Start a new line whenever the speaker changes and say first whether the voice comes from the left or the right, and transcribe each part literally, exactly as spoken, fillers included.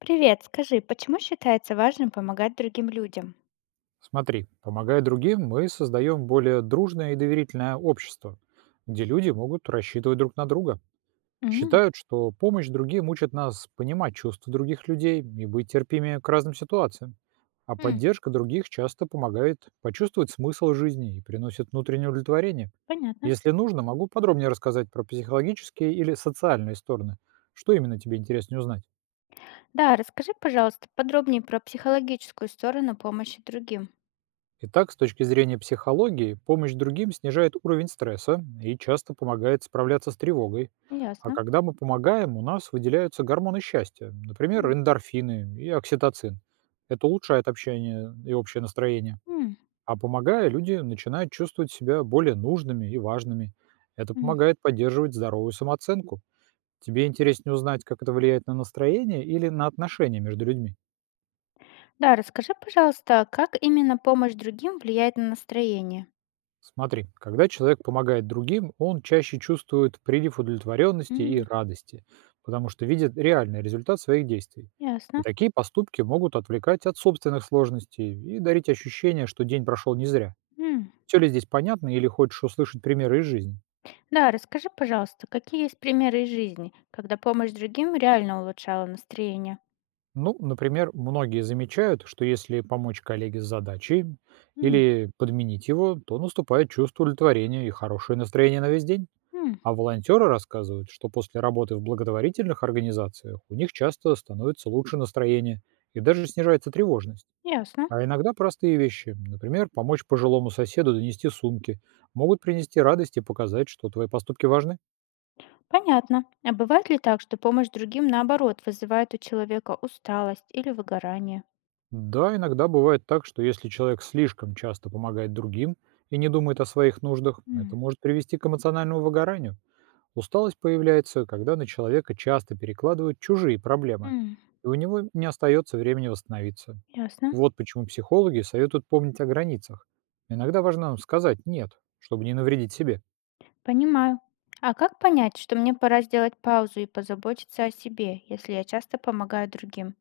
left: Привет, скажи, почему считается важным помогать другим людям?
right: Смотри, помогая другим, мы создаем более дружное и доверительное общество, где люди могут рассчитывать друг на друга.
left: М,
right: Считают, что помощь другим учит нас понимать чувства других людей и быть терпимее к разным ситуациям. А
left: м,
right: поддержка других часто помогает почувствовать смысл жизни и приносит внутреннее удовлетворение.
left: понятно.
right: Если нужно, могу подробнее рассказать про психологические или социальные стороны. Что именно тебе интереснее узнать?
left: Да, расскажи, пожалуйста, подробнее про психологическую сторону помощи другим.
right: Итак, с точки зрения психологии, помощь другим снижает уровень стресса и часто помогает справляться с тревогой. А
left: Ясно.
right: когда мы помогаем, у нас выделяются гормоны счастья, например,
left: М,
right: эндорфины и окситоцин. Это улучшает общение и общее настроение.
left: м,
right: А помогая, люди начинают чувствовать себя более нужными и важными. Это
left: м,
right: помогает поддерживать здоровую самооценку. Тебе интереснее узнать, как это влияет на настроение или на отношения между людьми?
left: да, расскажи, пожалуйста, как именно помощь другим влияет на настроение.
right: Смотри, когда человек помогает другим, он чаще чувствует прилив удовлетворенности и
left: М,
right: радости, потому что видит реальный результат своих действий. И
left: Ясно.
right: такие поступки могут отвлекать от собственных сложностей и дарить ощущение, что день прошел не зря.
left: М,
right: Все ли здесь понятно или хочешь услышать примеры из жизни?
left: да, расскажи, пожалуйста, какие есть примеры из жизни, когда помощь другим реально улучшала настроение.
right: Ну, например, многие замечают, что если помочь коллеге с задачей
left: м,
right: или подменить его, то наступает чувство удовлетворения и хорошее настроение на весь день.
left: м,
right: А волонтеры рассказывают, что после работы в благотворительных организациях у них часто становится лучше настроение и даже снижается тревожность.
left: Ясно.
right: А иногда простые вещи, например, помочь пожилому соседу донести сумки, могут принести радость и показать, что твои поступки важны.
left: Понятно. А бывает ли так, что помощь другим, наоборот, вызывает у человека усталость или выгорание?
right: Да, иногда бывает так, что если человек слишком часто помогает другим и не думает о своих нуждах, это
left: М,
right: может привести к эмоциональному выгоранию. Усталость появляется, когда на человека часто перекладывают чужие проблемы,
left: м,
right: и у него не остается времени восстановиться.
left: Ясно.
right: Вот почему психологи советуют помнить о границах. Иногда важно сказать «нет», чтобы не навредить себе.
left: Понимаю. А как понять, что мне пора сделать паузу и позаботиться о себе, если я часто помогаю другим?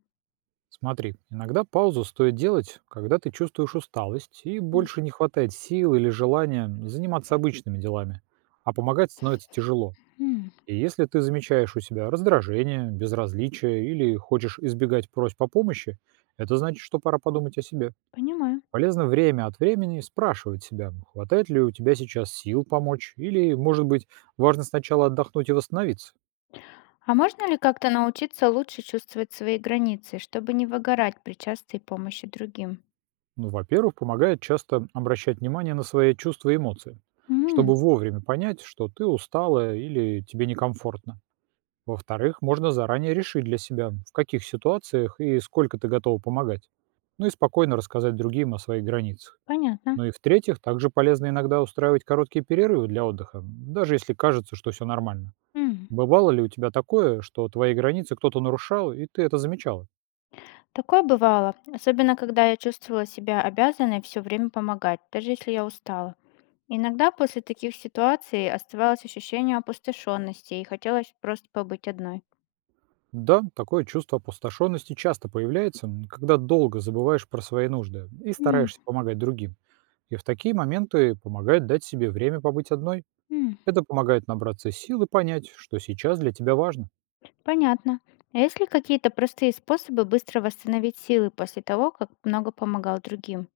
right: Смотри, иногда паузу стоит делать, когда ты чувствуешь усталость и больше не хватает сил или желания заниматься обычными делами, а помогать становится тяжело.
left: Мгм.
right: И если ты замечаешь у себя раздражение, безразличие или хочешь избегать просьб о помощи, это значит, что пора подумать о себе.
left: Понимаю.
right: Полезно время от времени спрашивать себя, хватает ли у тебя сейчас сил помочь, или, может быть, важно сначала отдохнуть и восстановиться.
left: А можно ли как-то научиться лучше чувствовать свои границы, чтобы не выгорать при частой помощи другим?
right: Ну, во-первых, помогает часто обращать внимание на свои чувства и эмоции, чтобы
left: М,
right: вовремя понять, что ты устала или тебе некомфортно. Во-вторых, можно заранее решить для себя, в каких ситуациях и сколько ты готова помогать. Ну и спокойно рассказать другим о своих границах.
left: понятно.
right: Ну и в-третьих, также полезно иногда устраивать короткие перерывы для отдыха, даже если кажется, что все нормально.
left: М.
right: Бывало ли у тебя такое, что твои границы кто-то нарушал, и ты это замечала?
left: Такое бывало, особенно когда я чувствовала себя обязанной все время помогать, даже если я устала. Иногда после таких ситуаций оставалось ощущение опустошенности и хотелось просто побыть одной.
right: Да, такое чувство опустошенности часто появляется, м, когда долго забываешь про свои нужды и
left: М,
right: стараешься помогать другим. И в такие моменты помогает дать себе время побыть одной.
left: м,
right: Это помогает набраться сил и понять, что сейчас для тебя важно.
left: Понятно. А есть ли какие-то простые способы быстро восстановить силы после того, как много помогал другим?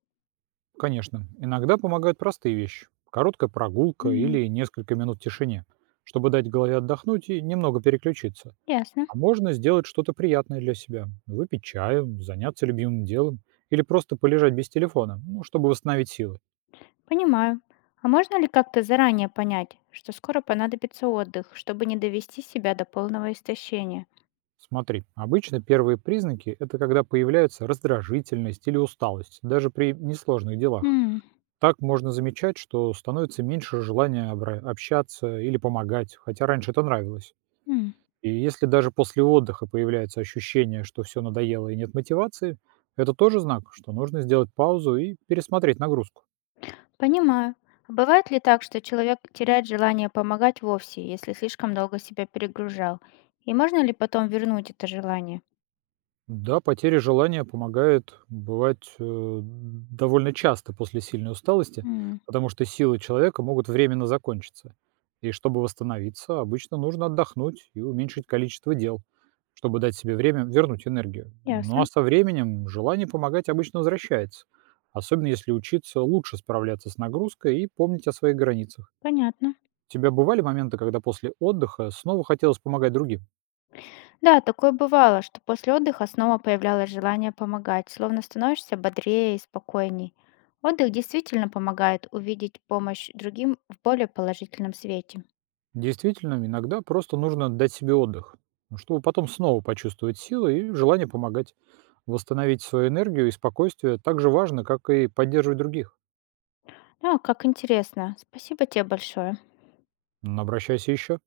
right: Конечно, иногда помогают простые вещи. Короткая прогулка
left: М,
right: или несколько минут в тишине, чтобы дать голове отдохнуть и немного переключиться.
left: Ясно.
right: А можно сделать что-то приятное для себя. Выпить чаю, заняться любимым делом или просто полежать без телефона, ну, чтобы восстановить силы.
left: Понимаю. А можно ли как-то заранее понять, что скоро понадобится отдых, чтобы не довести себя до полного истощения?
right: Смотри, обычно первые признаки – это когда появляются раздражительность или усталость, даже при несложных делах.
left: М,
right: Так можно замечать, что становится меньше желания обра- общаться или помогать, хотя раньше это нравилось.
left: м.
right: И если даже после отдыха появляется ощущение, что все надоело и нет мотивации, это тоже знак, что нужно сделать паузу и пересмотреть нагрузку.
left: Понимаю. А бывает ли так, что человек теряет желание помогать вовсе, если слишком долго себя перегружал? И можно ли потом вернуть это желание?
right: Да, потеря желания помогает бывать, э, довольно часто после сильной усталости,
left: М,
right: потому что силы человека могут временно закончиться. И чтобы восстановиться, обычно нужно отдохнуть и уменьшить количество дел, чтобы дать себе время вернуть энергию. Ну а
left: ясно,
right: со временем желание помогать обычно возвращается, особенно если учиться лучше справляться с нагрузкой и помнить о своих границах.
left: понятно.
right: У тебя бывали моменты, когда после отдыха снова хотелось помогать другим?
left: Да, такое бывало, что после отдыха снова появлялось желание помогать, словно становишься бодрее и спокойней. Отдых действительно помогает увидеть помощь другим в более положительном свете.
right: Действительно, иногда просто нужно дать себе отдых, ну, чтобы потом снова почувствовать силы и желание помогать. Восстановить свою энергию и спокойствие так же важно, как и поддерживать других.
left: А, как интересно. Спасибо тебе большое.
right: Но обращайся еще.